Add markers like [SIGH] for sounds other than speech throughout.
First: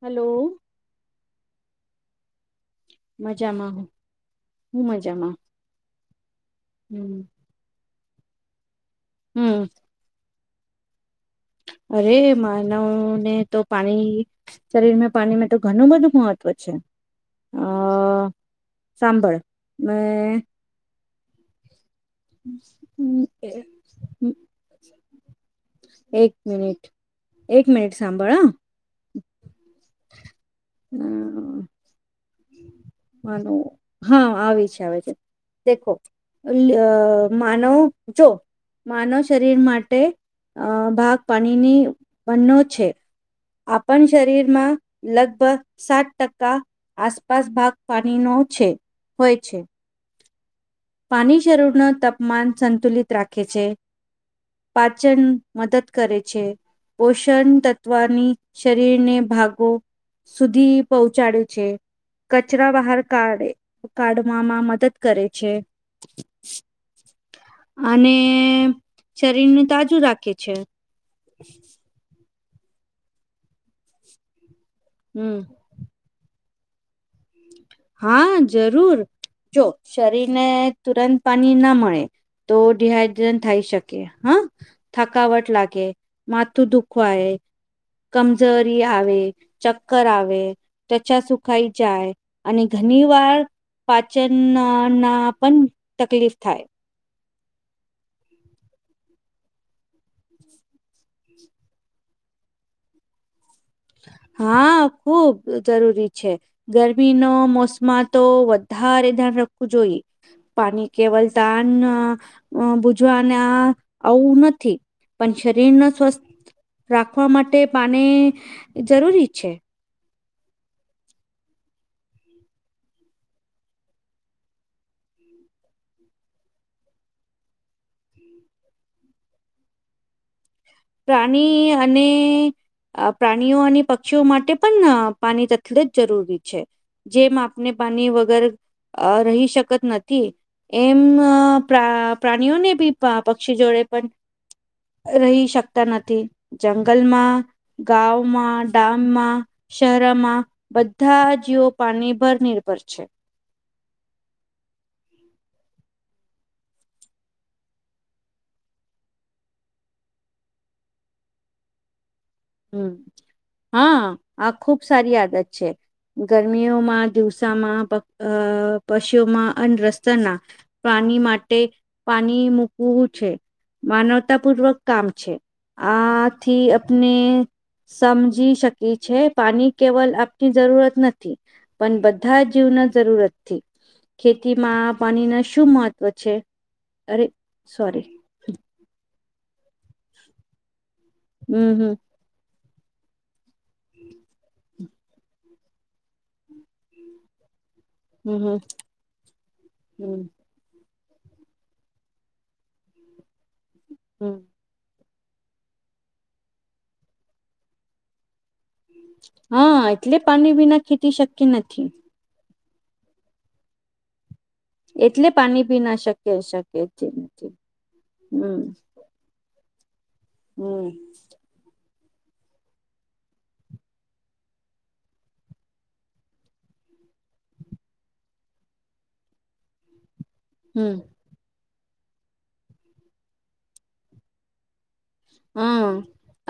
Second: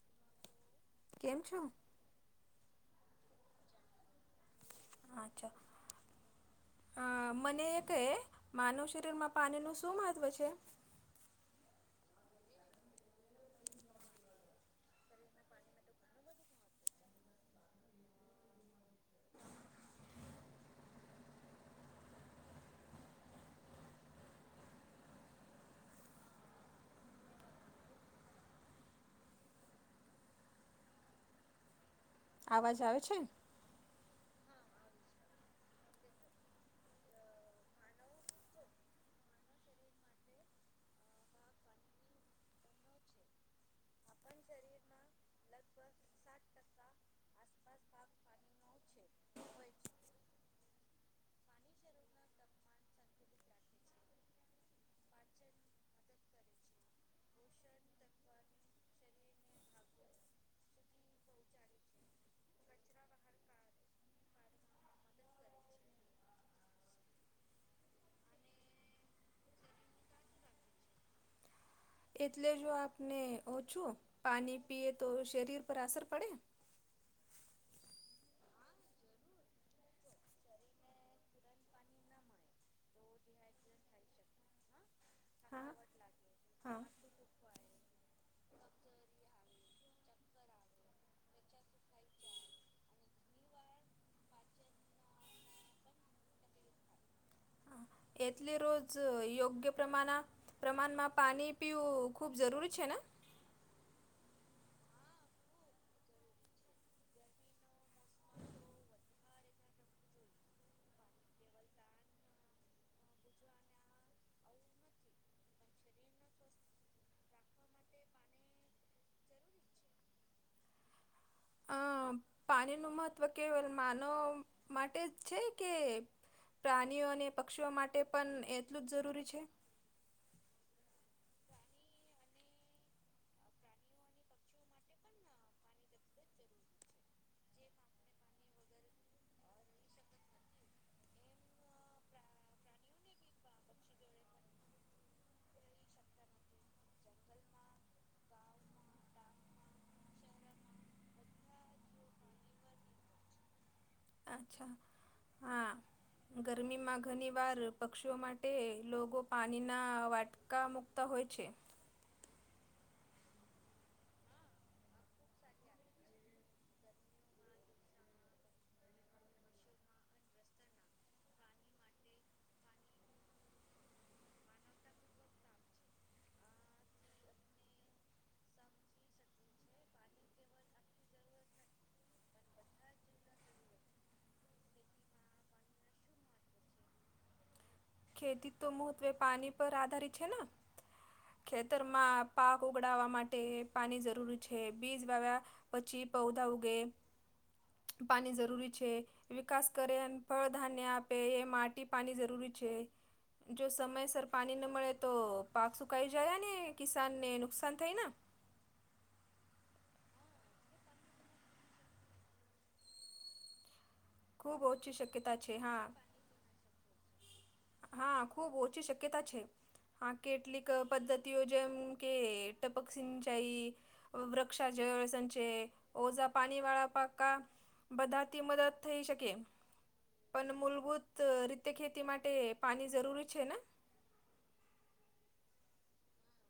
Hello કેમ છો? મજામાં હ હું મજામાં અચ્છા અ હમ મને એ કહે માનવ શરીરમાં પાણી હમ નું શું મહત્વ છે. અરે માનાવ ને તો પાણી શરીર માં પાણીમાં તો ઘણું બધું મહત્વ છે. અ સાંભળ મે હમ [UNINTELLIGIBLE] હમ એક મિનિટ, એક મિનિટ સાંભાળ હ હમ આવાજ આવે છે. હા આવી છે, આવે છે દેખો અલ્ અ માનવ જો માનવ શરીર માટે અ ભાગ પાણીની બનો છે. આપણ શરીરમાં લગભગ સાત ટકા આસપાસ ભાગ પાણી નો છે, હોય છે. પાણી શરૂર નો તાપમાન સંતુલિત રાખે છે. પાચન મદદ કરે છે. પોષણ તત્વની શરીરને ભાગો સુધી પહોંચાડે છે. કચરા બહાર કાઢે કાઢવામાં મદદ કરે છે. અને શરીર ને તાજુ રાખે છે. એટલે જો આપને ઓછું પાણી પીએ તો હમ શરીર પર અસર પડે? હા જરૂર, જો શરીર ને તુરંત પાણી ના મળે તો ડીહાઈડ્રન્ટ થઈ શકે હા થકાવટ હા લાગે માથું હા. દુખ હોય કમજોરી આવે, ચક્કર આવે, ત્વચા સુખાઈ જાય. અને ઘણી વાર પાચન ના નાં પણ તકલીફ થાય. એટલી રોજ યોગ્ય પ્રમાણ પ્રમાણમાં પાણી પીવું ખૂબ જરૂરી છે ને હા ખુબ જરૂરી છે. ગરમી નો મોસમાં તો વધારે ધ્યાન રાખવું જોઈ. પાની કેવલ તાન ભુજવાના આવું નથી. પણ શરીરને સ્વસ્થ રાખવા માટે પાણી જરૂરી છે. અ પાણી નુ મહત્વ કેવલ માનવ માટે જ છે કે પ્રાણીઓ અને પક્ષીઓ માટે પણ એટલું જ જરૂરી છે. પ્રાણી અને પ્રાણીઓ અને પક્ષીઓ માટે પણ પાણી તટલે જ જરૂરી છે. જે માપને પાની વગર અ રહી શકત નથી. એમ પ્ર પ્રાણીઓને બી પક્ષી જોડે પણ રહી શક તા નથી જંગલમાં, ગામમાં, ડામમાં, શહેરમાં બધા જીવો પાણી ભર નિર્ભર છે. અચ્છા હા ગરમીમાં ઘણીવાર પક્ષીઓ માટે લોગો પાણીના વાટ કા મુક્તા હોય છે. હમ હા આ ખુબ સારી આદત છે. ગરમીઓમાં દિવસામાં પક્ અ પશુઓમાં અન રસ્તના પાણી માટે પાણી મૂકવું છે. માનવતા પૂર્વક કામ છે. આ થી અપને સમજી શકી છે પાણી કેવલ અપની જરૂરત નથી. પણ બધા જીવના જરૂરતથી ખેતીમાં પાણી ના શું મહત્વ છે. અરે સોરી. ખેતી તો મહત્વે પાણી પર આધારિત છે ના. હમ હમ ખેતરમાં પાક ઓગડાવવા માટે પાણી જરૂરી છે બીજ વાવ્યા પછી પૌધા ઉગે પાણી હમ હમ જરૂરી છે, વિકાસ કરે હમ [UNINTELLIGIBLE] ધાન્ય આપે એ માટી પાણી જરૂરી છે. જો સમયસર હમ પાણી ન મળે તો પાક સુકાઈ જાય હે ને કિસાનને નુકસાન થાયના હા. એટલે પાની વિના ખેતી શક્ય નથી. ખૂબ ઓછી એટલે શક્યતા છે પાણી હા પિના શક્ય-શક્ય હા, ખૂબ ઓછી શક્યતા છે. હા કેટલીક હમ પદ્ધતિઓ જેમ કે ટપક સિંચાઈ વૃક્ષા જએ સંચે, ઓજા પાણી વાળા પાકકા બધાથી મદદ થઈ શકે એમ. પન હમ મૂલભૂત રીતે ખેતી માટે પાણી જરૂરી છે ના. હા.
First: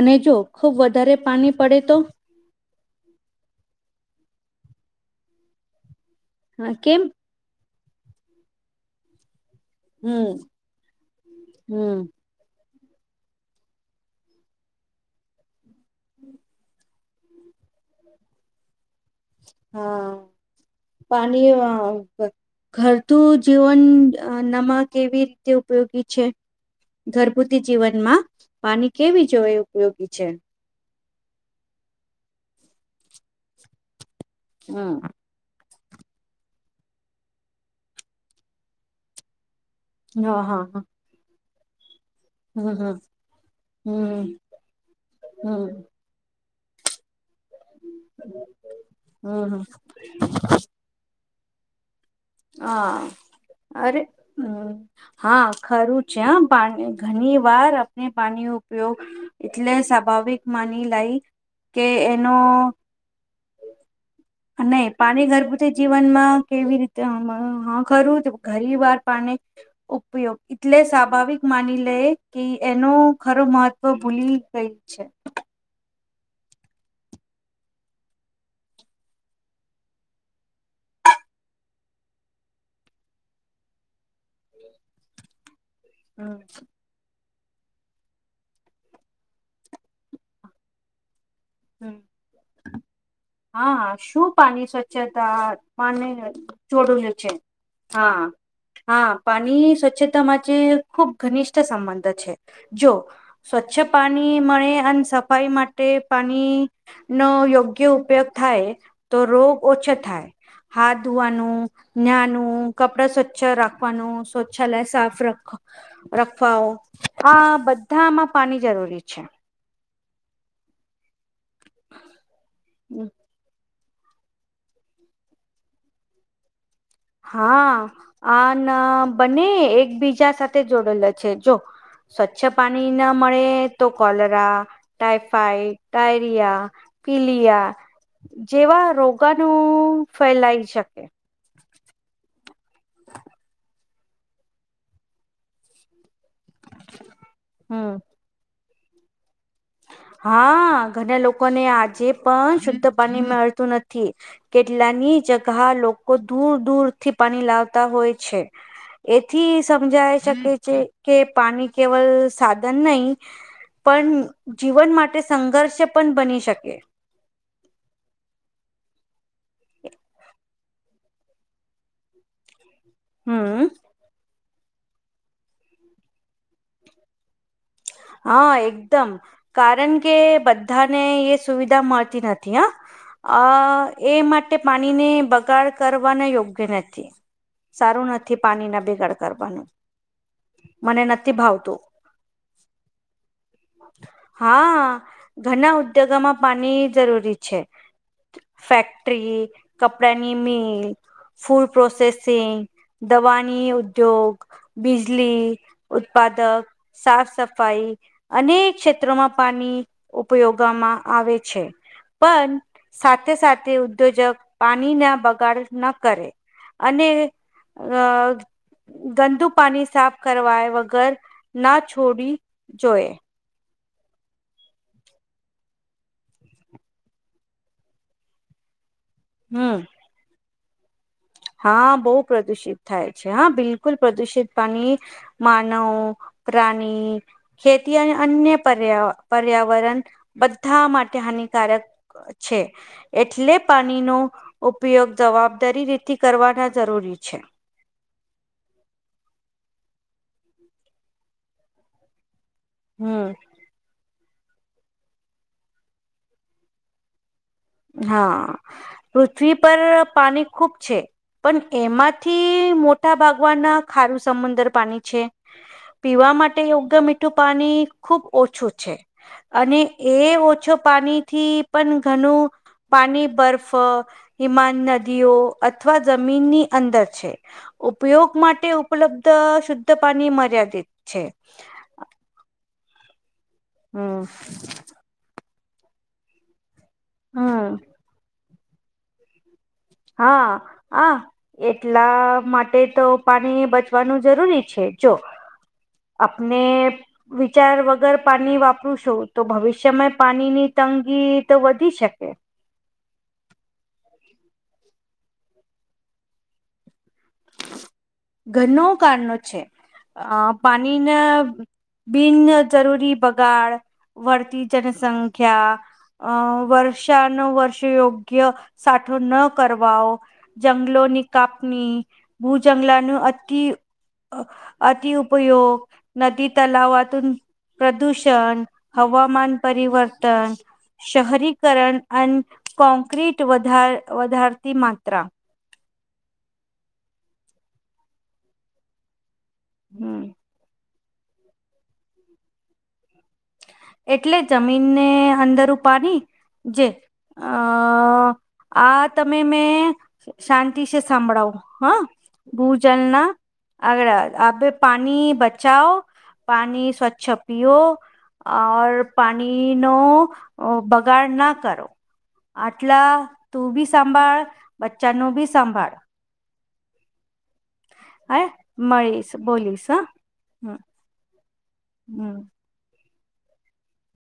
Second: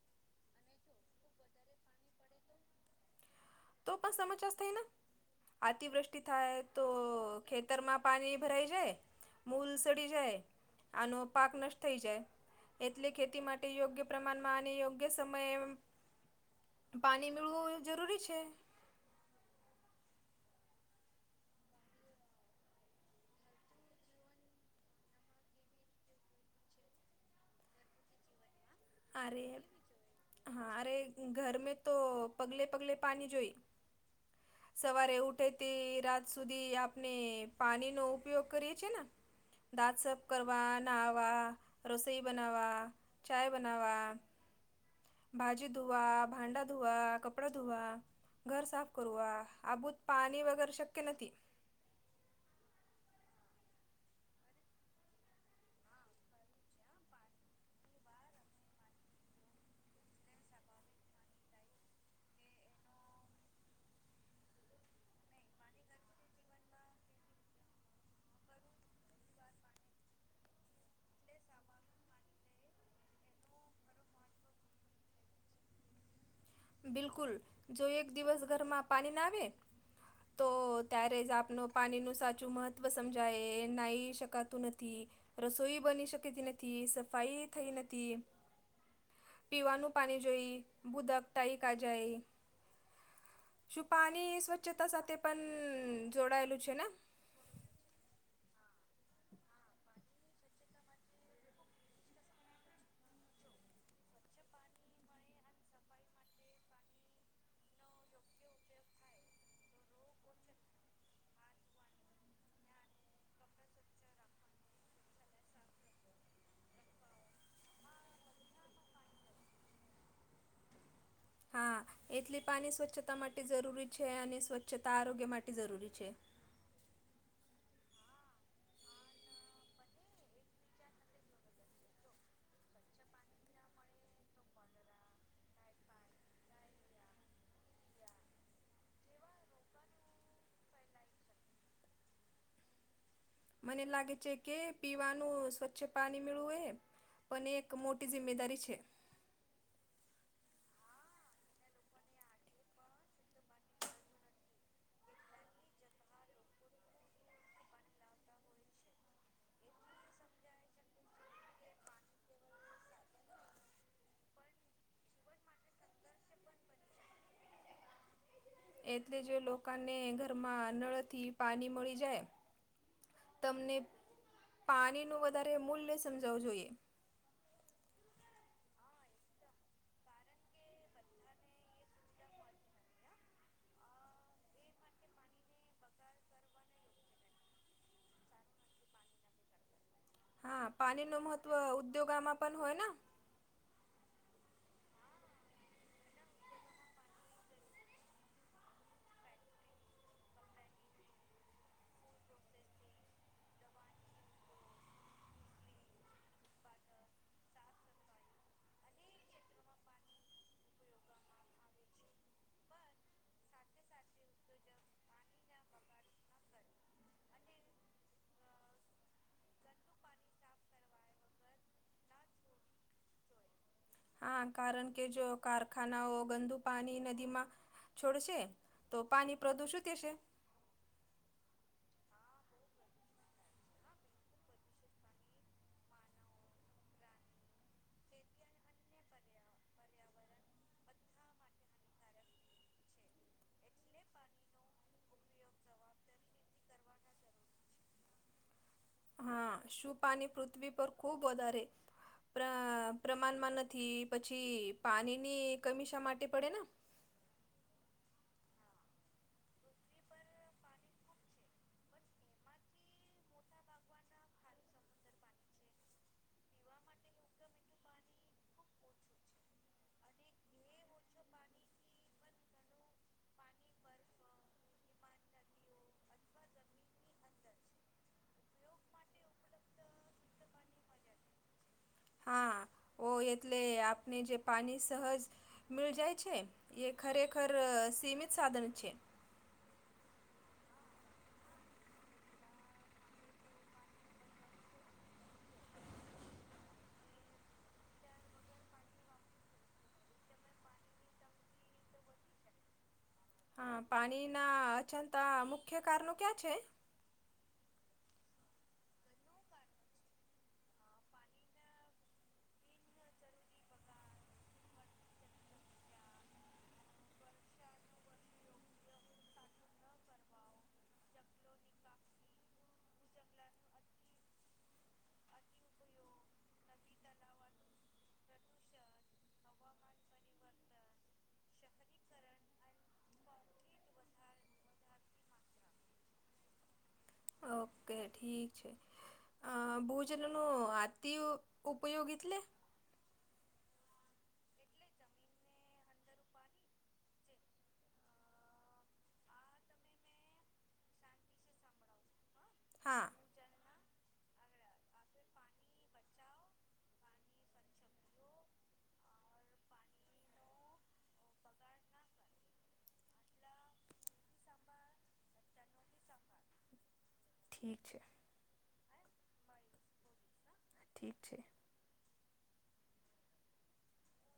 અને જો ખુબ વધારે પાણી પડે તો તો પણ [UNINTELLIGIBLE] થાય ના, અતિવૃષ્ટિ થાય હા તો કેમ ખેતરમાં પાણી ભરાઈ જાય. મૂલ્સ ચડી હમ જાય, આનો પાક નષ્ટ હમ થઈ જાય. એટલે ખેતી માટે યોગ્ય પ્રમાણમાં અને યોગ્ય સમયે એમ પાણી [UNINTELLIGIBLE] જરૂરી છે. હા. પાણી અહ [UNINTELLIGIBLE] ઘરતું જીવન નમાં કેવી રીતે ઉપયોગી છે? ઘરભૂતી જીવનમાં પાણી કેવી અરે જોઈ ઉપયોગી છે? હા. અરે ઘર મે તો પગલે-પગલે પાણી જોઈ. હમ સવારે ઉઠે તે રાત સુધી આપને પાણીનો ઉપયોગ કરીએ છીએ ના. દાંત સાફ હા હા કરવા, હા નહાવા, રસોઈ બનાવવા, ચાય બનાવવા હમ્મ. ભાજી ધોવા, ભાંડા ધોવા, કપડા ધોવા, ઘર સાફ કરવા હમ હમ આ [UNINTELLIGIBLE] પાની વગર શક્ય નથી. હા. અરે હમ્મ. હા ખરું છે હા. પાણી ઘણી વાર આપણે પાણીનો ઉપયોગ એટલે સ્વાભાવિક માની લાય કે એનો અને પાણી [UNINTELLIGIBLE] જીવન માં કેવી રીત તે [UNINTELLIGIBLE] હા ખરું ઘણી વાર પાની ઉપયોગ એટલે સ્વાભાવિક માની લે કે એનો ખરો મહત્વ ભૂલી ગઈ. છે. બિલકુલ. જો એક દિવસ ઘરમાં પાની ના આવે તો ત્યારે જ આપનું પાણીનું સાચું મહત્વ સમજાય નહીં શકત તું નથી, રસોઈ બની હમ શકેતે નથી, સફાઈ થઈ નથી. પીવાનું પાણી જોઈ, ભૂદક ટાઈકા હમ જાય. [INAUDIBLE] હા. શું પાણી સાથે સ્વચ્છતા પાને પણ જોડાયેલું છે ને જોડુંલું છે? હા. હા. પાણી સ્વચ્છતા માટે ખુબ ઘનિષ્ઠ સંબંધ છે. જો સ્વચ્છ પાણી મળે અને સફાઈ માટે પાણી નો યોગ્ય ઉ પયોગ થાય તો રોગ ઓછો થાય. હાથ ધોવાનું નાનું, કપડા સ્વચ્છ રાખવાનું, શૌછાલય સાફ રખ રખવાઓ આ બધામાં પાની જરૂરી છે. હા એટલે પાની સ્વચ્છતા માટે જરૂરી છે અને સ્વચ્છતા આરોગ્ય માટે જરૂરી છે. હા આન બને એકબીજા સાથે જોડેલા છે જો સ્વચ્છ પાની ન મળે તો કોલરા, ટાઈફાઈડ, ટાયરિયા પીલીયા જેવા રોગાનું ફેલાઈ શકે. મને લાગે છે કે પીવાનું સ્વચ્છ પાની મેળવું એ પન એક હમ મોટી જી મેદારી છે. હા ઘણા લોકોને આજે પણ શુદ્ધ પાણી મળતું નથી. કેટલાની જગહ લોકો દૂર દૂરથી પાની લાવતા હોય છે. એથી સમજાય શકે છે કે પાની કેવલ સાધન નહી પન જીવન માટે સંઘર્ષ પણ બની શકે. એટલે જે લોકાને ઘરમાં નળથી પાની મળી જાય હમ તમને પાનીનું વધારે મૂલ્ય સમજાવવું જોઈએ. હહ એકદમ કારન કે બધાને એ સુવિધા મળતી નથી હ અ એ માટે પાનીને બગાડ કરવાના યોગ્ય નથી. સારું નથી પાણીના બીગાડ કરવાનું. હા મને પાનીનું નથી મહત્ત્વ ભાવતું ઉદ્યોગામાં પન હોય ન હા ઘના ઉદ્યોગોમાં પાની જરૂરી છે. ફેક્ટરી, કપડાંની મિલ ફૂડ પ્રોસેસિંગ, દવાની ઉદ્યોગ બિજલી, ઉત્પાદક, સાફસફ ફાઈ અનેક ક્ષેત્રોમાં પાની ઉપયોગામાં આવે છે. પન સાથે સાથે ઉદ્યોજક પાણીના બગાડ ન કરે. અને અ ગંદુ પાની સાફ કરવા વગર ના છોડી જોએ. હા કારણ કે જો કારખાનાઓ ગંદુ પાની નદીમાં છોડશે તો પાની હમ પ્રદુષિત થશે. હા બહુ પ્રદુષિત થાય છે હા બિલકુલ પ્રદુષિત પાની માનવ, પ્રાની ખેતી અને અન્ય પર્યા પર્યાવરણ બધા માટે હાનિકારક છે એટલે પાનીનો ઉપયોગ જવાબદારી રીતે કરવાના જરૂરી છે. હા શું પાની પૃથ્વી પર ખૂબ વધારે પ્ર હમ પ્રમાનમાં નથી પછી પાની ની કમી શા માટે પડે ને? હા પૃથ્વી પર પાની ખૂબ છે. પન એમાંથી મોટા ભાગવાના ખારું સમંદર પાની છે. પીવા માટે યોગ્ય મીઠું પાની ખૂબ ઓછું છે. અને એ ઓછો પાની થી પન ઘનું પાની બર્ફ, હિમાન નદીઓ અથવા જમીનની અંદર છે. ઉપયોગ માટે ઉપલબ્ધ શુદ્ધ પાની મર્યાદિત છે. હા ઓ એટલે આપને હમ જે પાની સહજ મિલ જાય છે. એ ખરેખર હમ સીમિત સાધન છે. હા આ એટલા માટે તો પાની બચવાનું જરૂરી છે જો. આપને વિચાર વગર પાની વાપરું સુ તો ભવિષ્યમાં પાનીની તંગી તો વધી શકે. હા પાની ના અચલતા મુખ્ય કારણો ક્યાં છે? ઘનો કારણો છે અ પાનીને. બિન જરૂરી બગાડ, વળતી જનસંખ્યા, અ વર્ષાનુ વર્ષ યોગ્ય સાઠો ન કરવાવો. જંગલોની કાપણી ભૂ જંગલાનું અતિ અતિઉપયોગ, નદી તલાવતુ પ્રદૂષણ, હવામાન પરિવર્તન શહરીકરણ અન કોન્ક્રિટ વધાર વધારતી માત્રા. ઓકે ઠીક છે અ હમ બહજલેનું આતીયુ ઉપયોગ એટલે એટલે જમીન ને અંદર પાની જે અ આ તમે મેં શાંતિ છે સાંભળાવો હા હા ભૂજલના આગળ આપે પાણી બચાવો, પાણી સ્વચ્છ પીઓ ઓર પાણીનો બગાડ ના કરો. આટલા તું બી સંંભાળ બચ્ચા નું બી સંંભાળ. ઠીક છે. હા મળીશ બોલીસ હા, હમ્મ. ઠીક છે. હમ્મ.